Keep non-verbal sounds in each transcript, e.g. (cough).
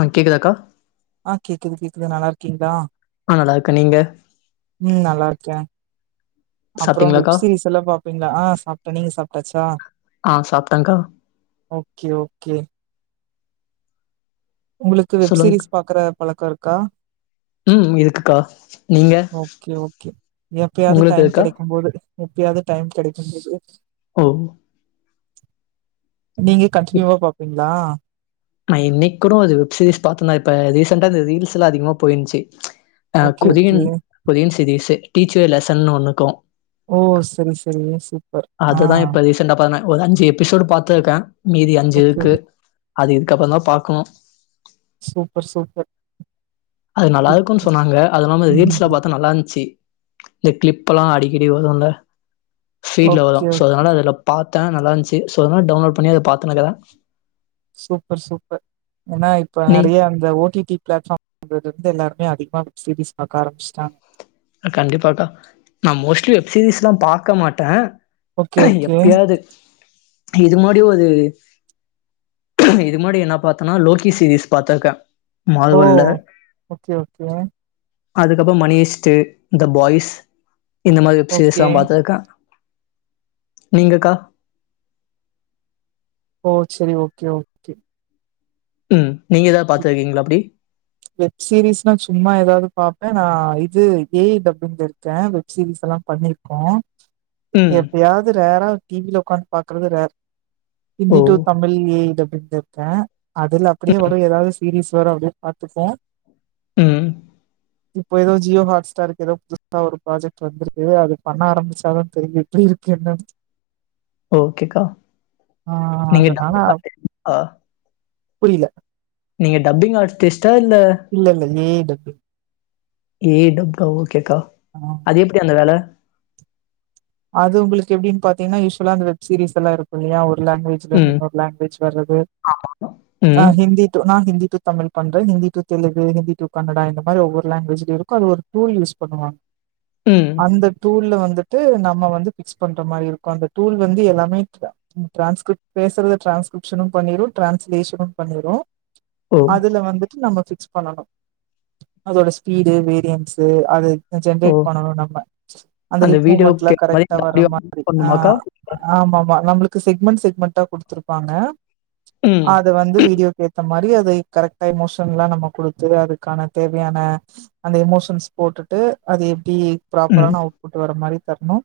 ஆ கேக்குதாக்கா ஆ கேக்குது கேக்குது நல்லா இருக்கீங்ளா நா நல்லாருக்க நீங்க ம் நல்லாருக்கே அப்றோ சாப்ட்டீங்களாக்கா வெப்சீரிஸ்லா பாப்பீங்ளா ஆ சாப்ட்ட நீங்க சாப்ட்டாச்சா ஆ சாப்ட்டேங்க்கா ஓகே ஓகே உங்களுக்கு வெப் சொல்லுங்க சீிரீஸ் பாக்குற பழக்க இருக்கா ம் இருக்குக்கா நீங்க ஓகே ஓகே எப்பயாது உங்களுக்கு டைம் இருக்கா கெடைக்கு போது முப்பியாது டைம் கெடைக்கு போது ஓ நீங்க இப் கண்டினியூவா பாப்பீங்ளா நா இன்னைக்கூட அது வெப்சீரிஸ் பாத்துனா இப்ப ரீசெண்டா இந்த ரீல்ஸ் லா அதிகமா போய்ந்ச்சு அ okay Korean okay Korean series teacher லெசன்னு ஒன்னுக்கு ஓ செரி செரி சூப்பர் ஆ இந்தப்பான ஒரு அஞ்சு எபிசோடு பாத்துருக்க மீதி அஞ்சு ஓகே இருக்கு ஓகே அது இதுக்கப்றோதா பாக்ணு சூப்பர் சூப்பர் அது நல்லாருக்குன் சொன்னாங்க அது இல்லாம ரீல்ஸ்லா ம் பாத்த நல்லாருந்ச்சு இந் கிளிப்லா அடிக்கடி வருலா பீஃட்ல வரு ஓகே சோ ஓகே அதனால அது ப் பாத்த நல்லருந்ச்சு சோ அதனால டவுன்லோட் பண்ணி அத பாத்துனுருக்க சூப்பர் சூப்பர் ஏன்னா இப்ப நீ நெறய அந்த ஓடிடி பிளாட்பார்ம் அதுல இருந்து எல்லாருமே அதிகமா வெப் சீரிஸ் பாக்க ஆரம்பிச்ட்ட கண்டிப்பாக்கா நா மோஸ்ட்லி வெப்சீரிஸ் லா பாக்க மாட்ட ஓகே ஓகே எப்பயாது இது மாரி ஒரு இது முன்னாடி என்ன பாத்தனா லோக்கி சீரீஸ் பாத்தக்கா ஓ மார்வல்ல ஓகே ஓகே அதுக்கப்றோ மணியஷ்ட்டு இந்த பாய்ஸ் இந்த மாரி ஓகே வெப்சீரிஸ்லா பாத்துருக்க நீங்கக்கா ஓ செரி ஓகே ஓக் ம் நீங்க எதாது பாத்துருக்கீங்ளா அப்டி வெப்சீரிஸ்னா சும்மா எதாது பாப்ப நா இது ஏஐ டப்பிங்ல இருக்க வெப்சீரிஸ்லா பண்ணிருக் க ம் எப்பயாது ரேரா டிவில உக்காந்து பாக்குறது ரேர் ஓ Hindi to Tamil well A I டப்பிங்ல இருக்க அதுல அப்டியே வரு எதாது சீரிஸ் வரு அப்டியே பாத் ட்ருக்க ம் இப்போ எதோ ஜியோ ஹாட்ஸ்டாருக்கு எதோ புதுசா ஒரு ப்ராஜெக்ட் வந்துருக்கு அது பண்ண ஆரம்பிச்சாதா தெரியு இருக்கேண்டா ஓகேக்கா ஆ நீங்கா டப்பிங் ஆர்டிஸ்ட்டா புரில நீங்க டப்பிங் ஆர்டிஸ்ட்டா இல்ல இல்ல இல்ல A I dubbing A I டப்க்கா ஓகேக்கா ஆ அது எப்டி அந்த வேல அது உங்களுக் எப்டின் பாத்தீங்னா யூஸ்வலா அந்த வெப்சீரிஸ்லா இருக்குல்லயா ஒரு லாங்வேஜ் ம் சிலனுன்வா லாங்வேஜ் வர்றது ஆ ம் ஹிந்தி டு நா ஹிந்தி டு தமிழ் பண்ற ஹிந்தி டு தெலுங்கு ஹிந்தி டு கன்னடா இந்த மாரி ஒவ்வொரு லாங்வேஜலயு இருக்கு அது ஒரு டூல் யூஸ் பண்ணுவாங்க ம் அந்த டூல்ல வந்துட்டு நம் நம்ம வந்து பிக்ஸ் பண்ற மாரி இருக்கும் அந்த டூல் வந்து எல்லாமே த் ம் டிரான்ஸ்கிப் பேசுறத டிரான்ஸ்கிரிப்ஷனு பண்ணிரு டிரான்ஸ்லேஷனு பண்ணிரும் ஓ அதுல வந்துட்டு நம்ப ஃபிக்ஸ் பண்ணணு அதோட ஸ்பீடு வேரியன்ஸ்சு அது ஓ ஜென்ரேட் பண்ணணு நம்ம அந்த லிப் மூமெண்ட் லா வீடியோக்கு ஏத்த மாரி கரெக்ட்டா இந்த வர்ற ஆடியோ மாரி பண்ணுமாக்கா ஆஹ் ஆமா ஆமா நம்பளுக்கு செக்மெண்ட் செக்மெண்டா குடுத்துருப்பாங்க ம் அத வந்து வீடியோக்கு ஏத்த மாரி அதை கரெக்டா எமோஷன் லா நம்ப குடுத்து அதுக்கான தேவயான அந்த எமோஷன்ஸ் போட்டுட்டு அது எப்டி ம் ப்ராப்பரான அவுட்புட் வர மாரி தர்ணும்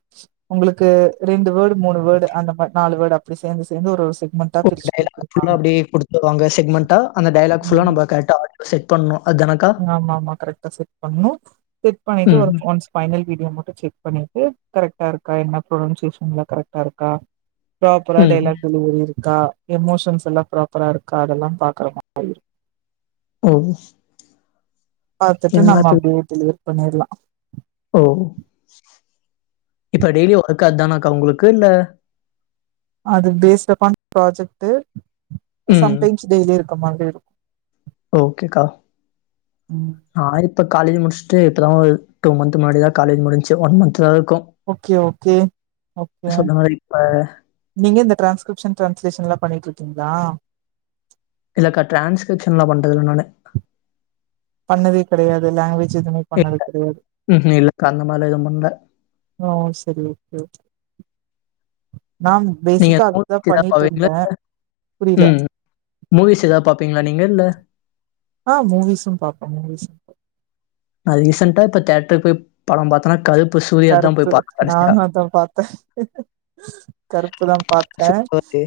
உங்களுக்கு ரெண்டு வேர்டு மூணு வேர்டு அந்த மாரி நாலு வேர்டு அப்டி சேர்ந்து சேர்ந்து ஒரு ஒரு செக்மெண்ட் ஒரு டைலாக் (inaudible) அப்டியே குடுத்துவாங்க செக்மெண்டா அந்த டைலாக்ஸ்லா நம்ப கராக்டா ஆ செட் பண்னு அதனக்கா ஆமா ஆமா கரெக்டா செட் பண்ணும் செட் பண்ணிட்டு ம் ஒரு ஒன்ஸ் பைனல் வீடியோ மட்டும் செக் பண்ணிட்டு கரெக்டா இருக்கா என்ன ப்ரொனன்சியேஷன்ல கரெக்டா இருக்கா ப்ராப்பரா ம் டெலாக் டெலிவரி இருக்கா எமோஷன்ஸ் எல்லாம் ப்ராப்பரா இருக்கா அதெல்லாம் பாக்குற மாரி இருக்கும் ஓ பாத்துட்டு என்னனா நம்ப அப்டியே டெலிவர் பண்ணிடலாம் ஓ இப்ப டெய்லி ஒர்க் அது தானாக்கா உங்களுக்கு இல்ல அது பேஸ்டப்பான் ப்ராஜெக்ட்டு ம் சம்டைம்ஸ் டெய்லியு இருக்கும் (unintelligible) ஓகேக்கா நான் இப்ப காலேஜ் முடிச்சுட்டு இப்பதான் ஒரு டூ மந்த் முன்னாடி தான் காலேஜ் முடின்ச்சு ஒன் மந்த்த் தான் இருக்கும் ஓகே ஓகே ஓகே மாரி இப்ப நீங்க இந்த டிரான்ஸ்கிரிப்ஷன் டிரான்ஸ்லேஷன் லாம் பண்ணிட்டு இருக்கீங்களா? இல்லக்கா டிரான்ஸ்கிரிப்ஷன்லாம் பண்ணறதுல்ல நானு பண்ணதே கெடையாது லாங்குவேஜ் எதுமே இல்ல ம் ம் இல்லகா அந்தமாரில்லாம் எதும் பண்ல ஓ செரி ஓகே நான் நீங்க பேசிக்கா அதுதான் மூவிஸ் ஏதாவது பண்ணிட்டு பாப்பீங்களா? இருந்தன் புரில ம். மூவிஸ் எதாது பார்ப்பீங்களா நீங்க இல்ல ஆ மூவிஸ் ம் பாப்பன் மூவிஸ் ம் பாப்பன் நான் ரீசெண்டா இப்ப தேட்டரு போய் படம் பார்த்தன்னா கருப்பு சூர்யா தான் போய் கருப்பு பாத்தேன் கடைசியா. நானும் அதான் பார்த்தன் கருப்புதான் பார்த்தன் சூப்பரு.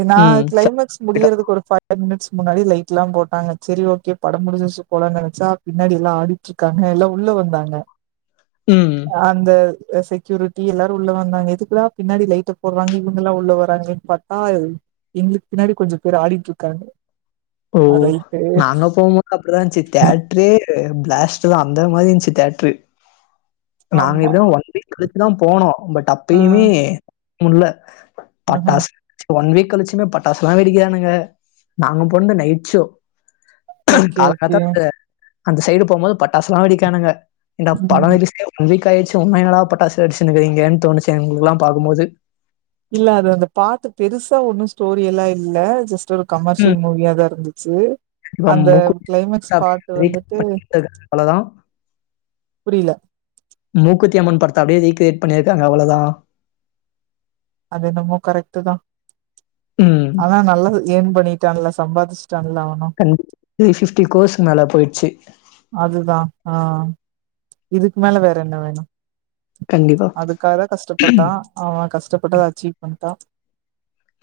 ஏனா ம். கிளைமக்ஸ் முடியறதுக்கு ஒரு ஃபை ஃபைமினிட்ஸ் முன்னாடி லைட்லாம் போட்டாங்க சரி ஓகே படம் முடிஞ்சுடுச்சுனு போலன்னு நனச்சா பின்னாடி எல்லாம் ஆடி ட்டு இருக்காங்க எல்லா உள்ள வந்தாங்க ம் அந்த செக்யூரிட்டி எல்லாரும் உள்ள வந்தாங்க. எதுக்குடா பின்னாடி லைட்ட போடுறாங்க இவுங்கல்லாம் உள்ள வர்றாங்கன்னு பாத் ஆய் எங்களுக்கு பின்னாடி கொஞ்சம் பேர் ஆடிட்டு இருக்காங்க ஓ ரைட்டு நாங்க போமோது அப்டிதான் இருந்துச்சு தேட்ரரே பிளாஸ்டர் அந்த மாதிரி இருந்துச்சு தேட்ரு நாங்க ஆமா எப்படியும் ஒன் வீக் கழிச்சுதான் போனோம் பட் ஆ அப்பயுமே முல்ல ஆஹ பட்டாசு ஒன் வீக் கழிச்சுமே பட்டாசுலாம் வெடிக்கிறானுங்க நாங்க பொண்ணு நைட் ஷோ ஓகே ஓகே காலங்காத்தாள அந்த சைடு போகும்போது பட்டாசுலாம் வெடிக்கானுங்கா இந்த பழல ம் (inaudible) ஒன் வீக் காயிச்சு உண்னுமா டா பட்டச வெடிச்சுருகீரிங்கன்னு தோணுச்சி எனக்கெல்லாம் பாக்கும்போது இல்ல அது அந்த பாத்து பெருசா ஒண்ணு ஸ்டோரி எல்லா இல்ல ஜஸ் ட் ஒரு கமர்ஷியல் ம். மூவியா தா இருந்துச்சு இப்ப அந்த மூக்குத்தி கிளைமேக்ஸ் அப்படியே பாட்டு ரீக்ரியேட் வந்துட்டு பண்ணிருக்காங்க அவ்வளோதா. புரியல மூக்குத்தியம்ன் படத்த அப்டியே ரீகிரியேட் பண்ணியிருக்காங்க அவ்ளதா அது என்னமோ கரெக்ட் தா ம். ஆனா நல்லது ஏன் பண்ணிட்டான்ல சம்பாதிச்சுட்டான்ல அவனூ த்ரீ பிப்டி கோர்ஸ்கு மேலா போயிச்சு அதுதா ஆ இதுக்கு மேல வேற என்ன வேணு கண்டிப்பா. அதுக்காக கஷ்டப்பட்டா அவே கஷ்டப்பட்டு அத அச்சீவ் பண்ணிட்டா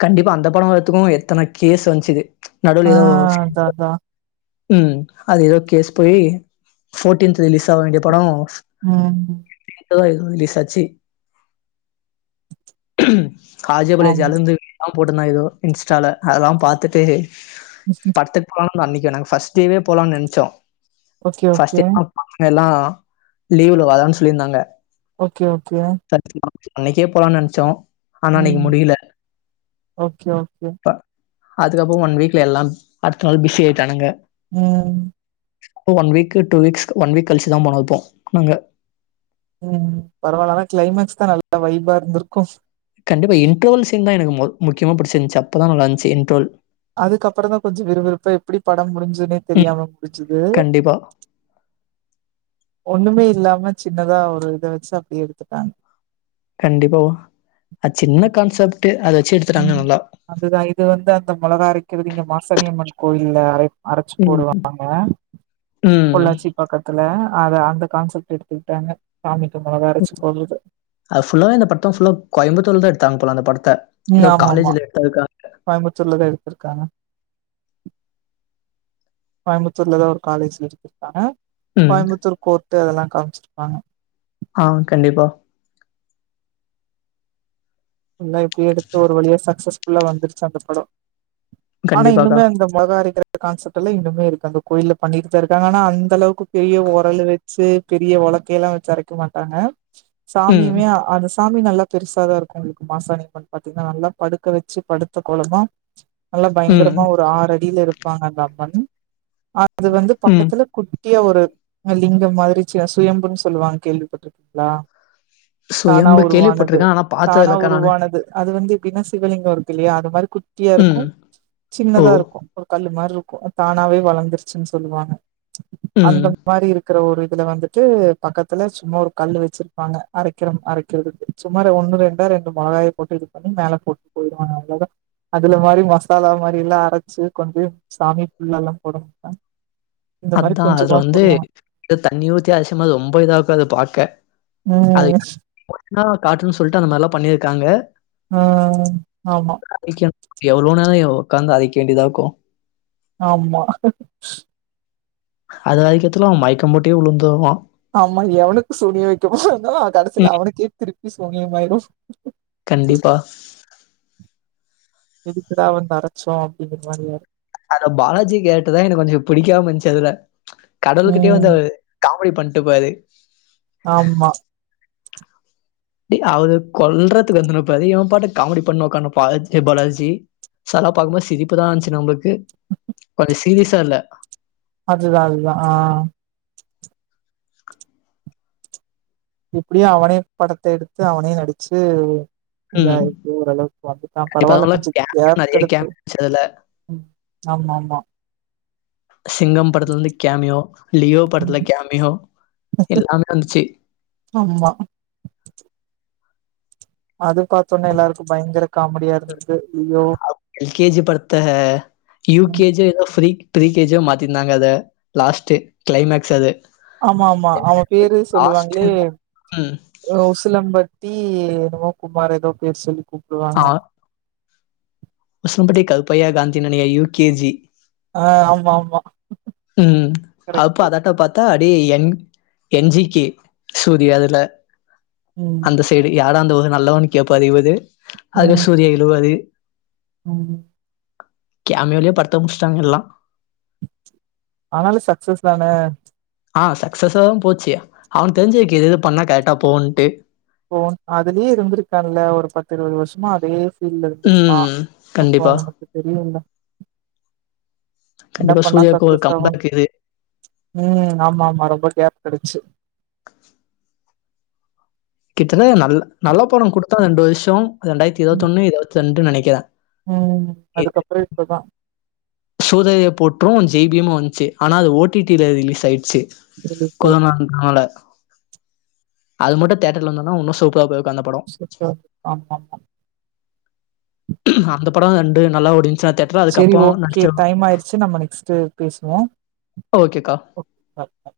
கண்டிப்பா அந்த படம் வரத்துக்கூ எத்தன கேஸ் வந்துச்சு நடுவுல ஆ ஏதோ அதா அதா உம் அது ஏதோ கேஸ் போய் ஃபோர்டீன்த் ரிலீஸ் ஆக வேண்டிய படம் உம் நேத்து தா இதுவும் ரிலீஸ் ஆச்சி காஜபள்ள ஆமா ஜலந்து எல்லா போட்டிருந்தா ஏதோ இன்ஸ்டால அதெல்லா பாத்துட்டு (unintelligible) அந்த படம் அன்னைக்கு நாங்க ஃபர்ஸ்ட் டேவே போலாம்னு நெனைச்சோ ஓகே ஃபர்ஸ்ட் ஓகே டே பசங்க எல்லா லீவு்ல வாதான்னு சொல்லியிருந்தாங்க ஓகே ஓகே (unintelligible) அன்னைக்கே போலான்னு நெனைச்சோம் உம் ஓகே ஓகே அதுக்கப்றோ ஒன் வீக்ல எல்லா அடுத்த நாள் பிஸி ஆயிட்டானுங்க உம் one week two weeks one week கழிச்சுதா போனதுப்போ நாங்க உம் பரவாயில்ல ஆனா கிளைமேக்ஸ் தா நல்லா வைபா இருந்திருக்கூ கண்டிப்ப இன்டரோல் சீன் தா எனக்கு முக்கியமா பிடிச்சிருந்துச்சு அப்ப தா நல்லா இருந்துச்சு இன்ட்ரோல் அதுக்கப்புறோ தா கொஞ்சோ விறுவிறுப்பா எப்டி படம் முடிஞ்சுதுன்னே ம். தெரியாம புடிச்சுது கண்டிப்பா, ஒண்ணுமே இல்லாம சின்னதா ஒரு இத வச்சு அப்டி எடுத்துட்டாங்க கண்டிப்பா அது சின்ன கான்செப்டு அத வச்சு எடுத்துட்டாங்க உம் நல்லா. அதுதா இது வந்து அந்த மொளகா அரைக்கிறது இங்க மாசனியம்மன் கோயில்ல அரை அரச்சு ம். போடுவாங்க ம். பொள்ளாச்சி பக்கத்துல அத அந்த கான்செப்ட் எடுத்துக்கிட்டாங்க சாமிக்கும் மொளகா அரச்சு போடுறது அதுஃபுல்லா இந்த படம் ஃபுல்லா கோயம்பத்தூர்ல தா எடுத்தாங்க போல அந்த படத்த உம் ஏதோ ஆமா ஆமா காலேஜ்ல எடுத்ததுக்காக கோயம்புத்தூர்லதா எடுத்திருக்காங்க கோயம்புத்தூர்ல தா ஒரு காலேஜ்ல வச்சு எடுத்துருக்காங்க ம். கோயம்புத்தூர் கோர்ட்டு அதெல்லா காம்ச்சிருப்பாங்க ஆ கண்டிப்பா இல்ல இப்டியே எடுத்து ஒரு வழியா சக்சஸ்ஃபுல்லா வந்துருச்சு அந்த படோ ஆனா கண்டிப்பாக்கா. இன்னுமே அந்த மொளகா அரைக்கிற கான்செப்ட் எல்லாம் இன்னமே இருக்கு அந்த கோயில பண்ணிட்டு தா இருக்காங்க ஆனா அந்த அளவுக்கு பெரிய உரல வச்சு பெரிய உலக்கைய எல்லாம் வச்சு அரைக்க மாட்டாங்க ம், சாமியுமே அந்த சாமி நல்லா பெருசாதா இருக்கும் உங்களுக்கு மாசாணியம்மன் பாத்தீங்கன்னா நல்லா படுக்க வச்சு படுத்த கோலமா நல்லா ம், பயங்கரமா ஒரு ஆறடியில இருப்பாங்க அந்த அம்மன் அது வந்து ம். பக்கத்துல குட்டியா ஒரு லிங்கம் மாரி சுயம்புன்னு சொல்லுவாங்க கேள்விப்பட்டிருக்கீங்ளா தானா சுயம்பு உருவானது கேள்விப்பட்டுருக்கேன். ஆனா தானா பார்த்ததில்லக்கா நானு. உருவானது அது வந்து எப்டின்னா சிவலிங்கோ இருக்கில்லயா அது மாரி கு ட்டியாருக்கு ம். ஓ! சின்னதாருக்கு ஒரு கல்லு மார்ருக்கு அத் தானாவே வளந்துருச்சுன் சொல்லுவாங்க ம். அந்த மாரி இருக்ற ஒரு இதுல வந்துட்டு பக்கத்துல சும்மா ஒரு கல்லு வச்சிரு பாங்க அரைக்கிரம் அரைக்கிறதுக்கு சும்மா ரெ ஒன்னு ரெண்டே ரெண்டு மொளகாய் போட்டு இது பண்ணி மேல போட்டு போய்டுவாங்க அவ்ள தா அதுல மாரி மசாலா மாரில்லா அரச்சு கொண்டு போய் சாமிக் ஃபுல்லாலா போட மாட்டாங்க இந்த மாரி அத்தா அதுல கொஞ்சமா வந்து போடுவாங்க தண்ணி ஊத்தி அரச்சமா அது ரொம்ப இதாருக்கு அத பாக்க ம் நல்லா காட்னு சொல்ட்டு அந்த மார்ல்லா பண்ணிருக்காங்க ஆ ஆமா அரைக்கனு எவ்ளோ நேரோ எ ஒக்காந்து அரைக்க வேண்டிதாருக்கு ஆமா அது அரைக்கத்துள்ள அவே மயக்கோ போட்டே வுழுந்துருவா ஆமா எவனுக்கு சூனியோ வெக்க போறாங்களோ கடசில ம். அவனுக்கே திருப்பி சூனியமாய்டு கண்டிப்பா எதுக்குடா வந்து அரச்சோ அப்டிங்ற மாரி ஆய்டு அத்ல பாலாஜி கேரக்ட்ருதா எனக்கு கொஞ்சொ பிடிக்காம இன்ச்சு அதுல கடவுள்கிட்டயே வந்து ம் அவுரு காமெடி பண்ட்டுப்பாரு ஆமா டே அவுரு கொல்றதுக்கு வந்துனுப்பாரு இவே பாட்டுக்கு காமெடி பண்ணு ஒக்கானுப்பா ஆர் ஜே பாலாஜி சாலா பாக்கும்போது சிரிப்புதா வன்ச்சு நம்ளுக்கு கொஞ்சோ சீரியஸா இல்ல அதுதா அதுதா ஆ எப்டியோ அவனே படத்த எடுத்து அவனே நடிச்சு சூர்யா ம் எப்டியோ ஓரளவுக்கு வந்துட்டா இப்ப பரவால்ல அதனால கொஞ்சோ கேமியோ நெறைய கேப்கடுத்து கேமியோ வந்துச்சு அதுல ம் ஆமாமா சிங்கம் படத்துலந்து கேமியோ லியோ படத்துல கேமியோ எல்லாமே வந்துச்சி ஆம்மா அது பாத்தோன எல்லாருக்கு பயங்கர காமெடியா இருந்தது லியோ யூ கே ஜி ய எதோ ஃபீரி ப்ரீ கே ஜி யா மாத்திருந்தாங்க அத லாஸ்ட்டு க்ளைமேக்ஸ்ஸு அது ஆமாமா அவே பேரு லாஸ்ட் சொல்லுவாங்ளே ம் உசிலம்பட்டி என்னமோ குமாரு எதோ பேர் சொல்லி கூப்டுவாங்க அவன உசிலம்பட்டி கருப்பையா காந்தின் நெனைக்ற யு கே ஜி ஆ ஆமாமா ம் அப்போ கரெக்ட்டு அதட்ட பாத் த்தா அடே என் என் ஜி கே சூரியா அதுல ம் அந்த சைடு யாரா அந்த ஒரு நல்லவனு கேப்பாரு இவரு அது ம் சூர்யா எழுவாரு ம் கேமியோலே படத்த முச்ட்டாங்க எல்லா ஆனாலு சக்சஸ் தான ஆ சக்ஸஸாவு போச்சு அவனுக் தெரிஞ்சிருக்கி இது இது பண்ணா கர்ட்டா போவுன்ட்டு போவுன் அதுலே இருந்திருக்கான்ல ஒரு பத்து இருவது வர்ஷமா அதே ஃபீல்ட்ல இருந்திருக்கா ம் அப்போ கண்டிப்பா அவனுக்கு தெரியுல்ல என்ன கண்டிப்பா பண்ணா சூர்யாவுக்கு ஒரு சக்ஸஸ் ஆவுன் கம்பேக் இது ம் ஆமா ஆமா ரொம்ப கேப் கெடச்சு கித்தன நல்ல நல்லபடோ குடுத்தா ரெண்டு வர்ஷோ ரெண்டாய்ர்த்தி ம் இருவத்தொண்ணு இருவத்தி ரெண்டுன் நெனைக்கிறே ம் அதுக்கப்றோ இப்பதா சூரறை போற்று ஜேய்பீமு வந்ச்சி ஆனா அது ஓ டி டில ரிலீஸ் ஆய்ருச்சி ரிலீஸ் ஆச்சு. கொரோனான் ஆவல அதுமட்டு தேட்டர்ல வந்தத்னா ஒன்னு சூப்பரா போய்ருக்கு அந்த படோ (unintelligible) அந்த படோ வந்து நல்லா ஓடிஞ்சா தேட் சேரி ஓகே டைம் ஆய்ருச்சி நம்ம நெக்ஸ்ட்டு பேசுவோ ஓகேக்கா பாய்